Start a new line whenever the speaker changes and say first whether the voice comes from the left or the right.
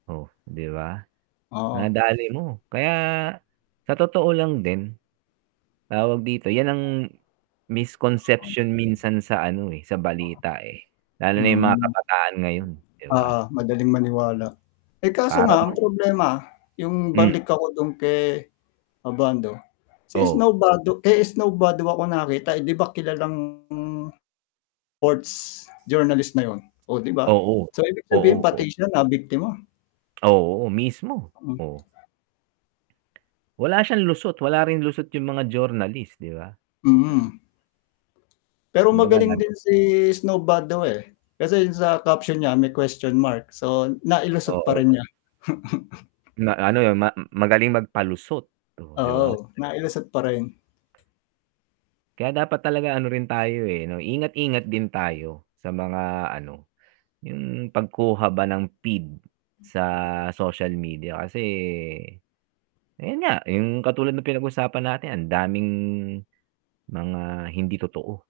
right: Oh, 'di ba?
left: Oo.
right: Nadali mo, kaya sa totoo lang din, tawag dito, 'yan ang
left: 'Yong account.
right: misconception minsan sa ano, eh, sa balita, eh. Lalo na 'yong mga
left: Mm.
right: kabataan ngayon, 'di ba?
left: Oo, madaling maniwala. Eh, kaso
right: Para
left: nga ang
right: bang
left: problema, 'yong
right: Hmm.
left: balik ako dun kay Abando, si Snow
right: Oh.
left: Badu kay Snow Badua ko nakita, eh, 'di ba kilalang ports journalist na 'yon, oh, 'di ba?
right: Oo,
left: So ibig
right: oo,
left: sabihin pati
right: oh.
left: siya nabiktima.
right: Oo, mismo,
left: Hmm.
right: oh. Wala siyang lusot, wala rin lusot 'yon mga journalist, 'di ba? Hmm.
left: Mhm. Pero
right: Kung baga
left: magaling
right: nad
left: din si Snow Badua, eh, kasi 'yon sa caption niya may question mark, so
right: Uh,
left: nailusot pa
right: oo.
left: rin niya.
right: Na ano 'yon ma magaling magpalusot, oh, 'di ba?
left: Oo, nailusot pa rin.
right: Kaya dapat talaga ano rin tayo, eh, 'no ingat-ingat din tayo sa mga ano, 'yon pagkuha ba ng feed sa social media kasi, ayun nga, 'yong katulad ng pinag-usapan natin ang daming mga hindi totoo.